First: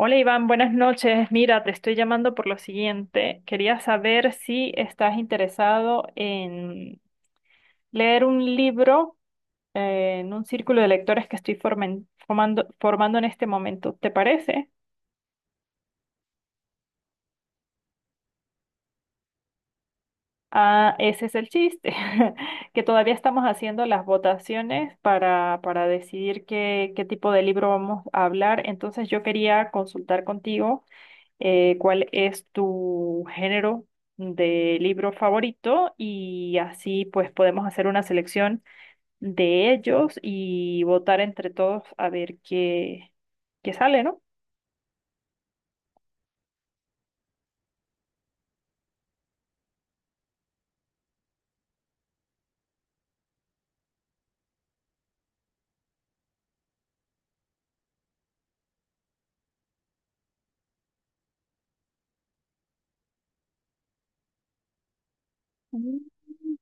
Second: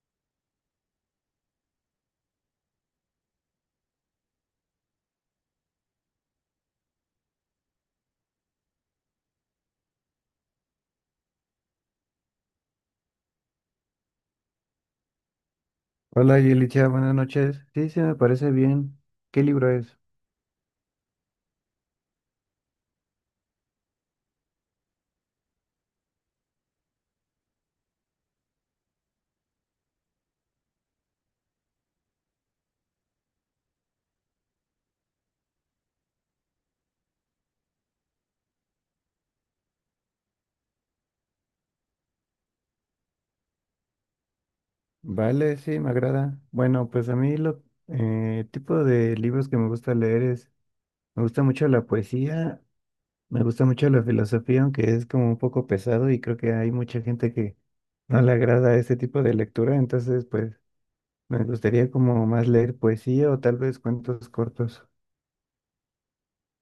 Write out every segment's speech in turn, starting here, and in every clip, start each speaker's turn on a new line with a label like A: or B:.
A: Hola Iván, buenas noches. Mira, te estoy llamando por lo siguiente. Quería saber si estás interesado en leer un libro en un círculo de lectores que estoy formando en este momento. ¿Te parece?
B: Hola Yelicha, buenas noches. Sí, sí, me parece bien. ¿Qué libro es?
A: Ah, ese es el chiste, que todavía estamos haciendo las votaciones para decidir qué tipo de libro vamos a hablar. Entonces yo quería consultar contigo cuál es tu género de libro favorito y así pues podemos hacer una selección de ellos y votar entre todos a ver qué, qué sale, ¿no?
B: Vale, sí, me agrada. Bueno, pues a mí lo tipo de libros que me gusta leer es, me gusta mucho la poesía, me gusta mucho la filosofía, aunque es como un poco pesado y creo que hay mucha gente que no le agrada este tipo de lectura, entonces pues me gustaría como más leer poesía o tal vez cuentos cortos.
A: Mm.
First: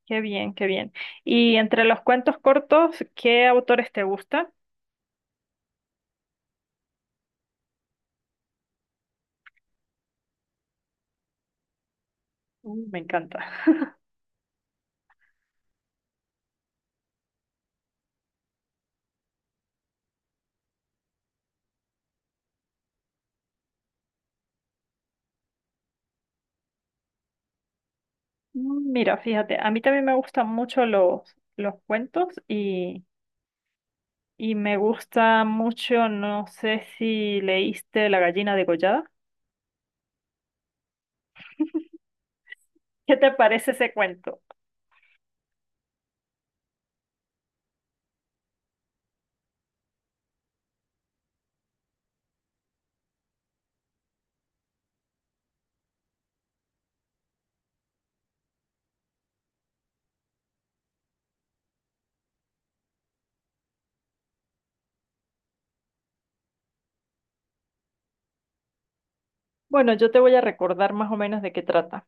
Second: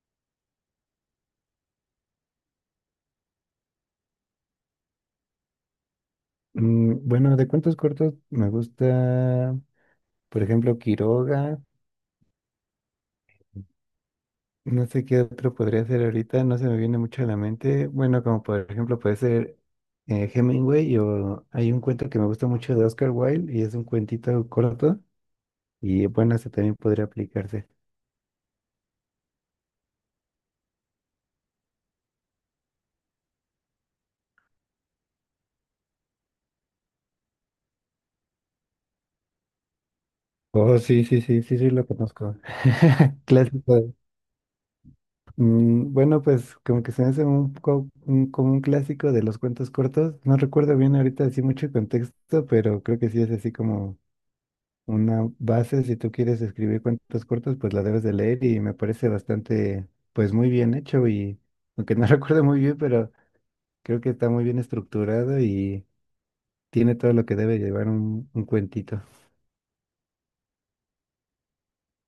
A: Qué bien, qué bien. Y entre los cuentos cortos, ¿qué autores te gustan?
B: Bueno, de cuentos cortos me gusta, por ejemplo, Quiroga.
A: Me encanta.
B: No sé qué otro podría ser ahorita, no se me viene mucho a la mente. Bueno, como por ejemplo puede ser Hemingway, o hay un cuento que me gusta mucho de Oscar Wilde y es un cuentito corto y bueno, ese también podría aplicarse.
A: Mira, fíjate, a mí también me gustan mucho los cuentos y me gusta mucho, no sé si leíste La gallina degollada.
B: Oh, sí, sí, sí, sí, sí, lo conozco.
A: ¿Qué te parece ese
B: Clásico.
A: cuento?
B: Bueno, pues como que se me hace un poco como un clásico de los cuentos cortos. No recuerdo bien ahorita así mucho contexto, pero creo que sí es así como una base. Si tú quieres escribir cuentos cortos, pues la debes de leer y me parece bastante, pues, muy bien hecho y aunque no recuerdo muy bien, pero creo que está muy bien estructurado y tiene todo lo que debe llevar un cuentito.
A: Bueno, yo te voy a recordar más o menos de qué trata.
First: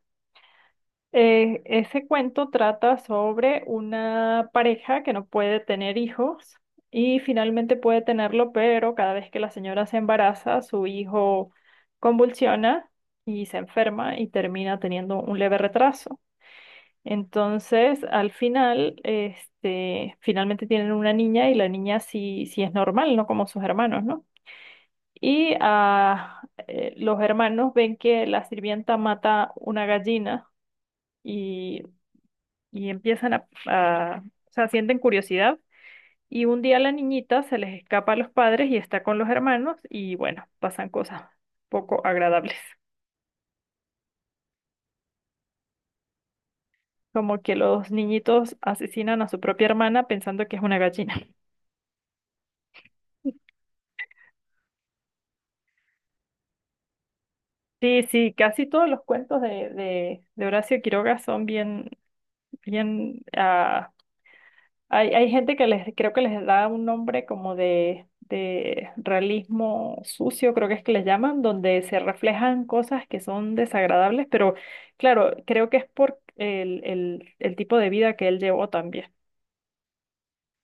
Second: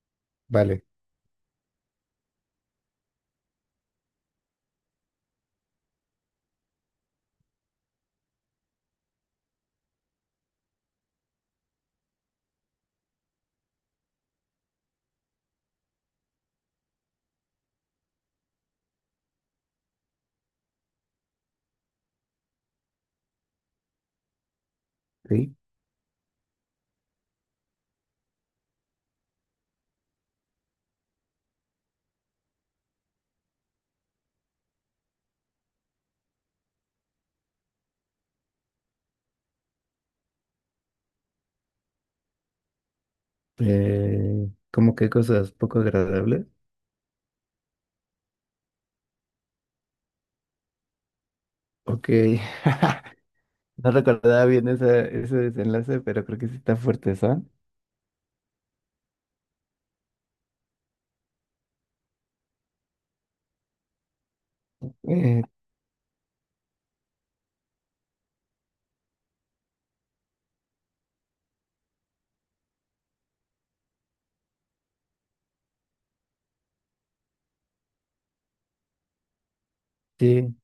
B: Vale,
A: Ese cuento trata sobre una pareja que no puede tener hijos y finalmente puede tenerlo, pero cada vez que la señora se embaraza, su hijo convulsiona y se enferma y termina teniendo un leve retraso. Entonces, al final, este, finalmente tienen una niña y la niña sí, sí es normal, no como sus hermanos, ¿no? Y
B: sí.
A: los hermanos ven que la sirvienta mata una gallina y, y empiezan o sea, sienten curiosidad. Y un día la niñita se les escapa a los padres y está con los hermanos y bueno, pasan cosas poco agradables.
B: ¿Cómo qué cosas poco agradables?
A: Como que los niñitos asesinan a su propia hermana pensando que es una gallina.
B: Ok, no recordaba bien esa, ese desenlace, pero creo que sí está fuerte, ¿sabes?
A: Sí, sí, casi todos los cuentos de Horacio Quiroga son bien, bien Hay, hay
B: Eh,
A: gente que les, creo que les da un nombre como de realismo sucio, creo que es que les llaman, donde se reflejan cosas que son desagradables, pero claro, creo que es por el tipo de vida que él llevó también.
B: sí,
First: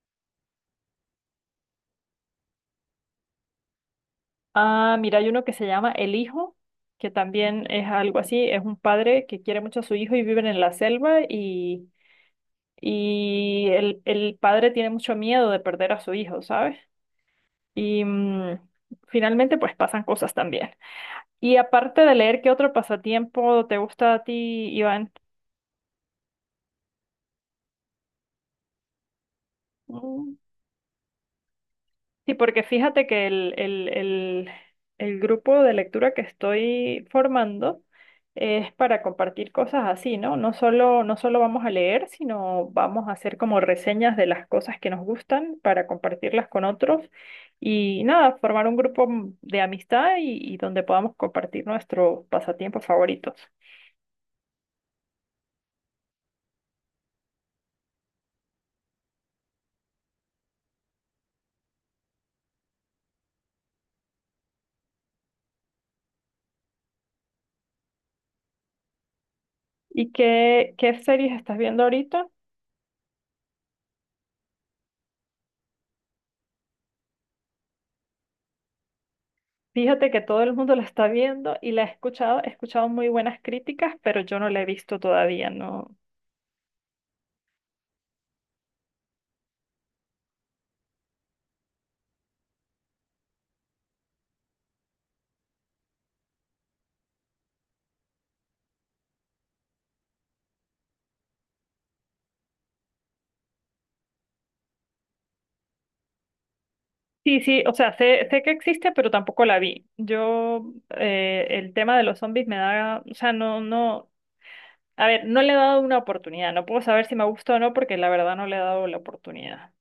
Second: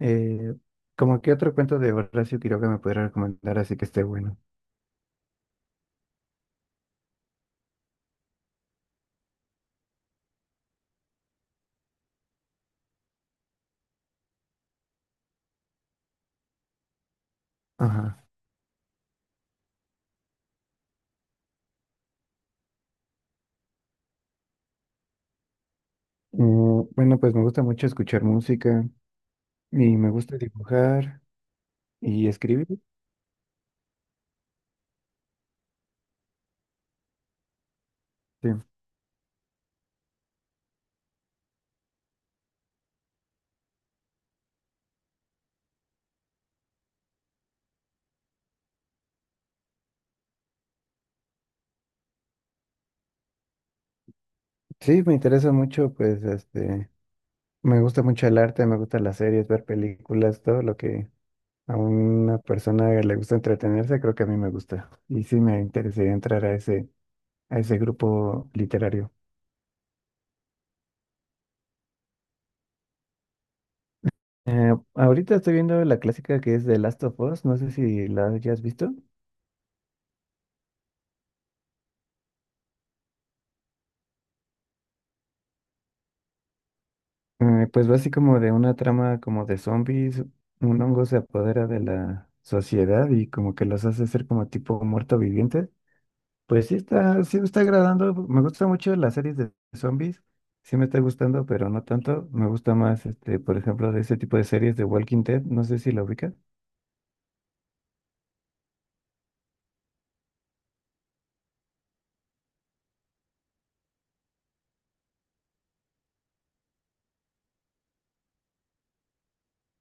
B: eh, ¿cómo qué otro cuento de Horacio Quiroga me podría recomendar así que esté bueno?
A: Ah, mira, hay uno que se llama El Hijo, que también es algo así, es un padre que quiere mucho a su hijo y viven en la selva y el padre tiene mucho miedo de perder a su hijo, ¿sabes? Y
B: Ajá.
A: finalmente pues pasan cosas también. Y aparte de leer, ¿qué otro pasatiempo te gusta a ti, Iván?
B: Bueno, pues me gusta mucho escuchar música y me
A: Mm.
B: gusta dibujar y
A: Sí, porque
B: escribir.
A: fíjate que el grupo de lectura que estoy formando
B: Sí,
A: es para compartir cosas así, ¿no? No solo, no solo vamos a leer, sino vamos a hacer como reseñas de las cosas que nos gustan para compartirlas con otros y nada, formar un de amistad y donde podamos compartir nuestros pasatiempos favoritos.
B: sí, me interesa mucho, pues, este, me gusta mucho el arte, me gustan las series, ver películas, todo lo que a una persona le gusta entretenerse, creo que a mí me gusta. Y sí me interesaría entrar a ese grupo literario.
A: ¿Y qué, qué series estás viendo ahorita?
B: Ahorita estoy viendo la clásica que es The Last of Us, no sé si la hayas visto.
A: Fíjate que todo el mundo la está viendo y la he escuchado muy buenas críticas, pero yo no la he visto todavía, no.
B: Pues va así como de una trama como de zombies, un hongo se apodera de la sociedad y como que los hace ser como tipo muerto viviente. Pues sí está, sí me está agradando, me gustan mucho las series de zombies, sí me está gustando, pero no tanto, me gusta más, este, por ejemplo, de ese tipo de series de Walking Dead, no sé si la ubicas.
A: Sí, sí, o sea, sé, sé que existe, pero tampoco la vi. Yo, el tema de los zombies me da, o sea, no, no, a ver, no le he dado una oportunidad, no puedo saber si me gustó o no, porque la verdad no le he dado la oportunidad.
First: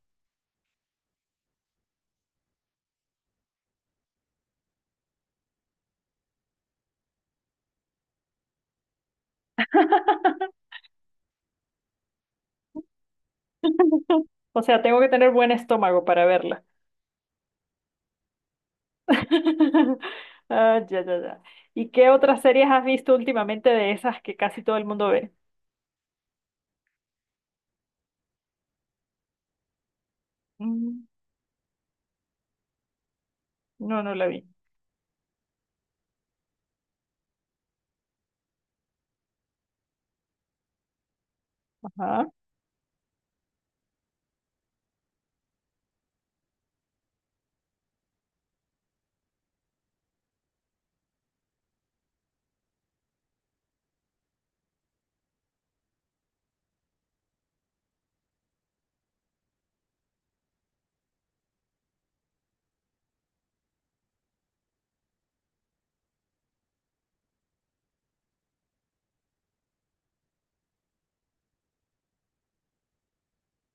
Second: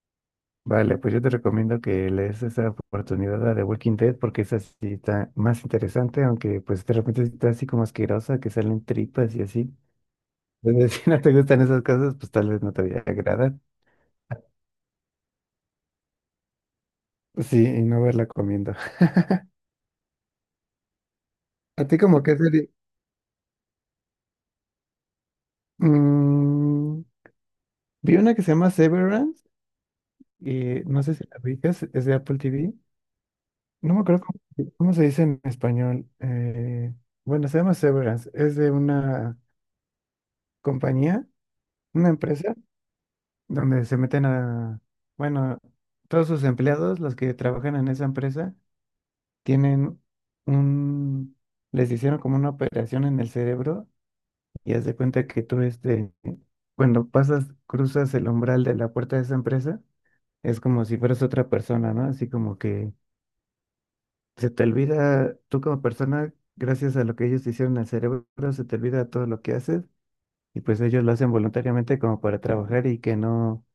B: Vale, pues yo te recomiendo que le des esa oportunidad a The Walking Dead, porque esa sí está más interesante, aunque pues de repente está así como asquerosa, que salen tripas y así. Es decir, si no te gustan esas cosas, pues tal vez no te agradan.
A: O sea, tengo que tener buen estómago para verla.
B: Sí, y no verla comiendo.
A: Ah, ya, ya, ya.
B: ¿A
A: ¿Y
B: ti
A: qué
B: como qué
A: otras series
B: serie?
A: has visto últimamente de esas que casi todo el mundo ve?
B: Mm, vi una que se llama Severance y no
A: Mm,
B: sé si la ubicas, es de Apple TV. No
A: No,
B: me
A: no
B: acuerdo
A: la
B: cómo
A: vi.
B: se cómo se dice en español. Bueno, se llama Severance. Es de una compañía, una
A: Ajá.
B: empresa, donde se meten a, bueno, todos sus empleados, los que trabajan en esa empresa, tienen un, les hicieron como una operación en el cerebro. Y haz de cuenta que tú, este, cuando pasas, cruzas el umbral de la puerta de esa empresa, es como si fueras otra persona, ¿no? Así como que se te olvida, tú como persona, gracias a lo que ellos te hicieron al cerebro, se te olvida todo lo que haces y pues ellos lo hacen voluntariamente como para trabajar y que no,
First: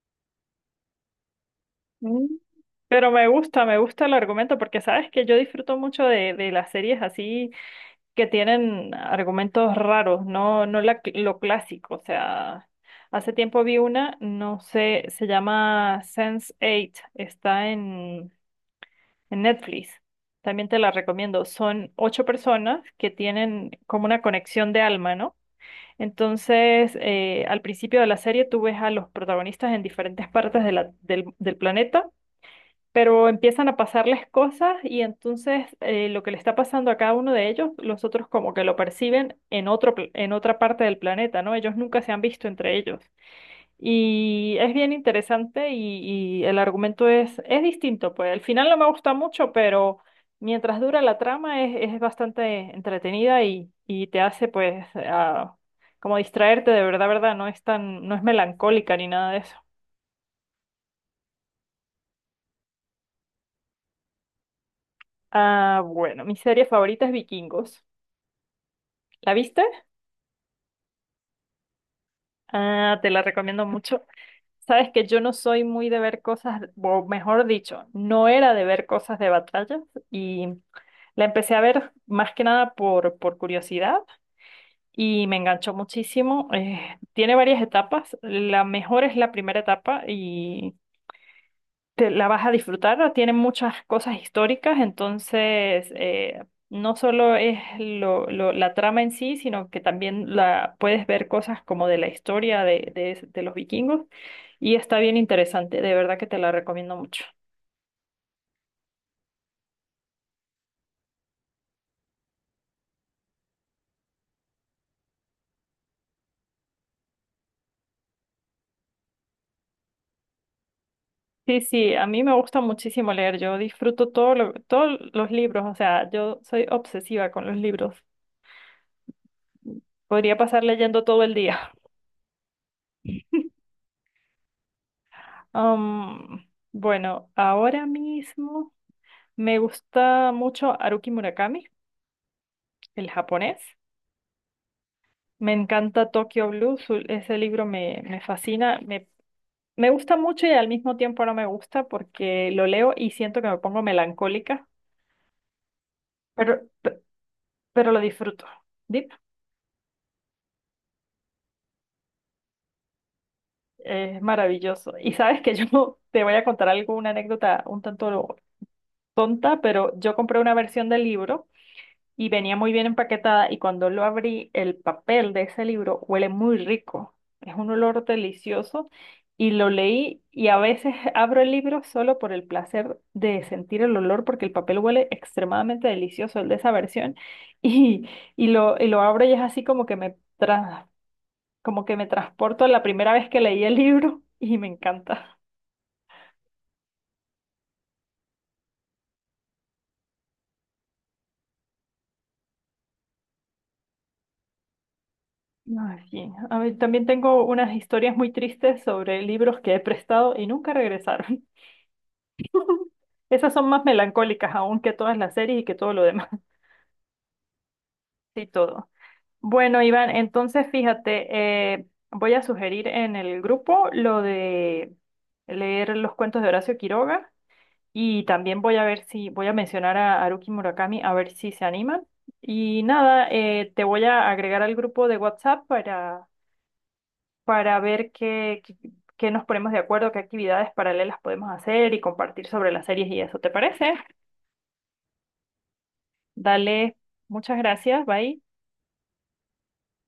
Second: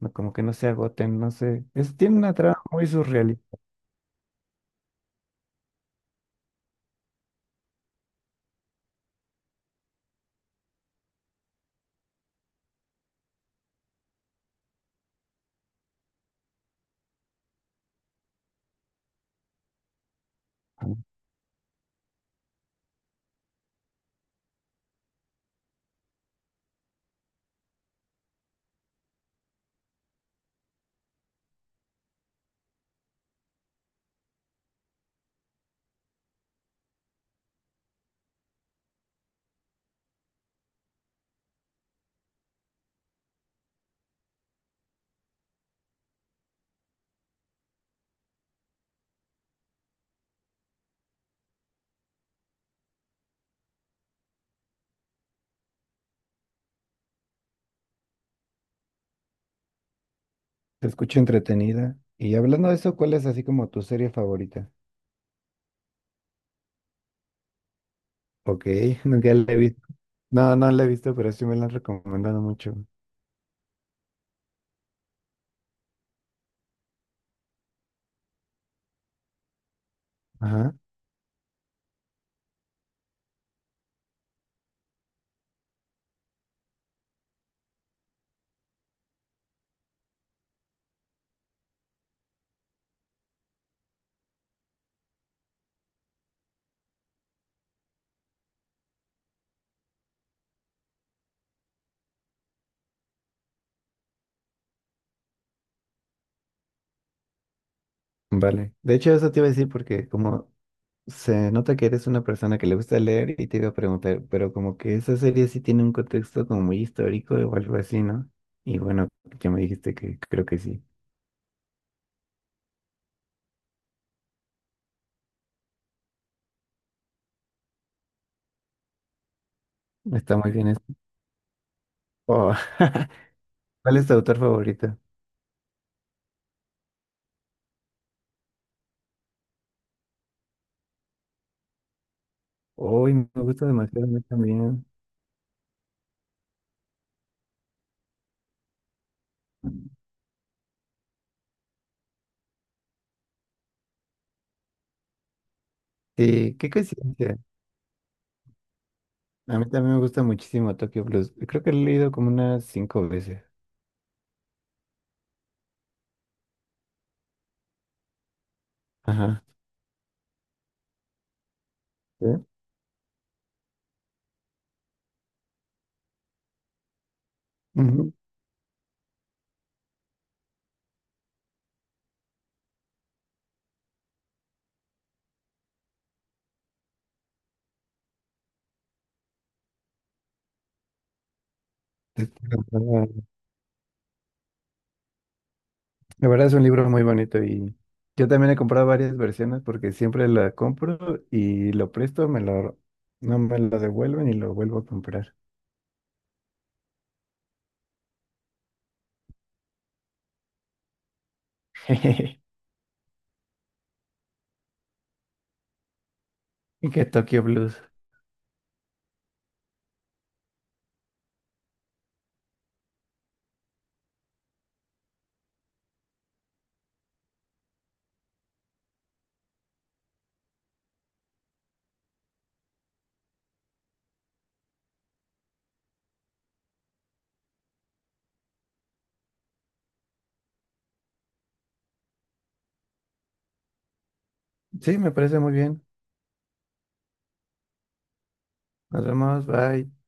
B: no como que no se agoten, no sé. Es, tiene
A: Mm.
B: una trama muy
A: Pero
B: surrealista.
A: me gusta el argumento porque sabes que yo disfruto mucho de las series así que tienen argumentos raros, no, no lo clásico. O sea, hace tiempo vi una, no sé, se llama sense Eight, está en Netflix. También te la
B: Ujú.
A: recomiendo. Son ocho personas que tienen como una conexión de alma, ¿no? Entonces, al principio de la serie tú ves a los protagonistas en diferentes partes de del planeta, pero empiezan a pasarles cosas y entonces lo que le está pasando a cada uno de ellos, los otros como que lo perciben en en otra parte del planeta, ¿no? Ellos nunca se han visto entre ellos. Y es bien interesante y el argumento es distinto, pues al final no me gusta mucho, pero mientras dura la trama es bastante entretenida y te hace pues como distraerte de verdad, verdad, no es tan, no es melancólica ni nada de eso.
B: Te escucho entretenida. Y hablando de eso, ¿cuál es así como tu serie favorita?
A: Ah, bueno, mi serie favorita es Vikingos.
B: Ok,
A: ¿La
B: nunca la he
A: viste?
B: visto. No, no la he visto, pero sí me la han recomendado mucho.
A: Ah, te la recomiendo mucho. Sabes que yo no soy muy de ver cosas, o mejor dicho, no era de ver cosas de batallas y
B: Ajá,
A: la empecé a ver más que nada por curiosidad y me enganchó muchísimo. Tiene varias etapas, la mejor es la primera etapa y te la vas a disfrutar, tiene muchas cosas históricas, entonces no solo es la trama en sí, sino que también la, puedes ver cosas como de la historia de los vikingos. Y está bien interesante, de verdad que te la recomiendo mucho.
B: vale. De hecho, eso te iba a decir porque como se nota que eres una persona que le gusta leer y te iba a preguntar, pero como que esa serie sí tiene un contexto como muy histórico o algo así, ¿no? Y bueno, ya me dijiste que creo que sí.
A: Sí, sí, a mí me gusta muchísimo leer, yo disfruto todos los libros, o sea, yo soy obsesiva con los libros. Podría
B: Está muy
A: pasar
B: bien eso.
A: leyendo todo el día.
B: Oh, ¿Cuál es tu autor favorito?
A: Am, bueno, ahora mismo me gusta mucho Haruki Murakami, el
B: Uy, me
A: japonés.
B: gusta demasiado a mí también.
A: Me encanta Tokyo Blues, ese libro me fascina, me gusta mucho y al mismo tiempo no me gusta porque lo leo y siento que me pongo melancólica. Pero,
B: Sí, qué coincidencia.
A: pero lo disfruto. Dip,
B: A mí también me gusta muchísimo Tokyo Blues. Creo que lo he leído como unas 5 veces.
A: es maravilloso. Y sabes que yo te voy a contar algo, una anécdota un tanto
B: Ajá.
A: tonta, pero yo compré una versión del libro
B: ¿Sí?
A: y venía muy bien empaquetada y cuando lo abrí, el papel de ese libro huele muy rico. Es un olor
B: Ujú.
A: delicioso y lo leí y a veces abro el libro solo por el placer de sentir el olor porque el papel huele extremadamente delicioso, el de esa versión. Y, y lo abro y es así como que como que me
B: Es,
A: transporto a la primera vez que leí el libro y me encanta.
B: la verdad es un libro muy bonito y yo también he comprado varias versiones porque siempre la compro y lo presto, me lo, no me lo devuelven y lo vuelvo a comprar.
A: Ay, sí. A mí también tengo unas historias muy tristes sobre libros que he prestado y nunca regresaron. Esas son más melancólicas aún que todas las series y que todo lo demás
B: Y que Tokyo Blues.
A: y todo. Bueno, Iván, entonces fíjate, voy a sugerir en el grupo lo de leer los cuentos de Horacio Quiroga. Y también voy a ver si, voy a mencionar a Haruki Murakami, a ver si se animan. Y nada, te voy a agregar al grupo de WhatsApp para, para ver qué nos ponemos de acuerdo, qué actividades paralelas podemos hacer y compartir sobre las series y eso. ¿Te parece?
B: Sí, me parece muy bien.
A: Dale, muchas gracias, bye.
B: Nos vemos, bye.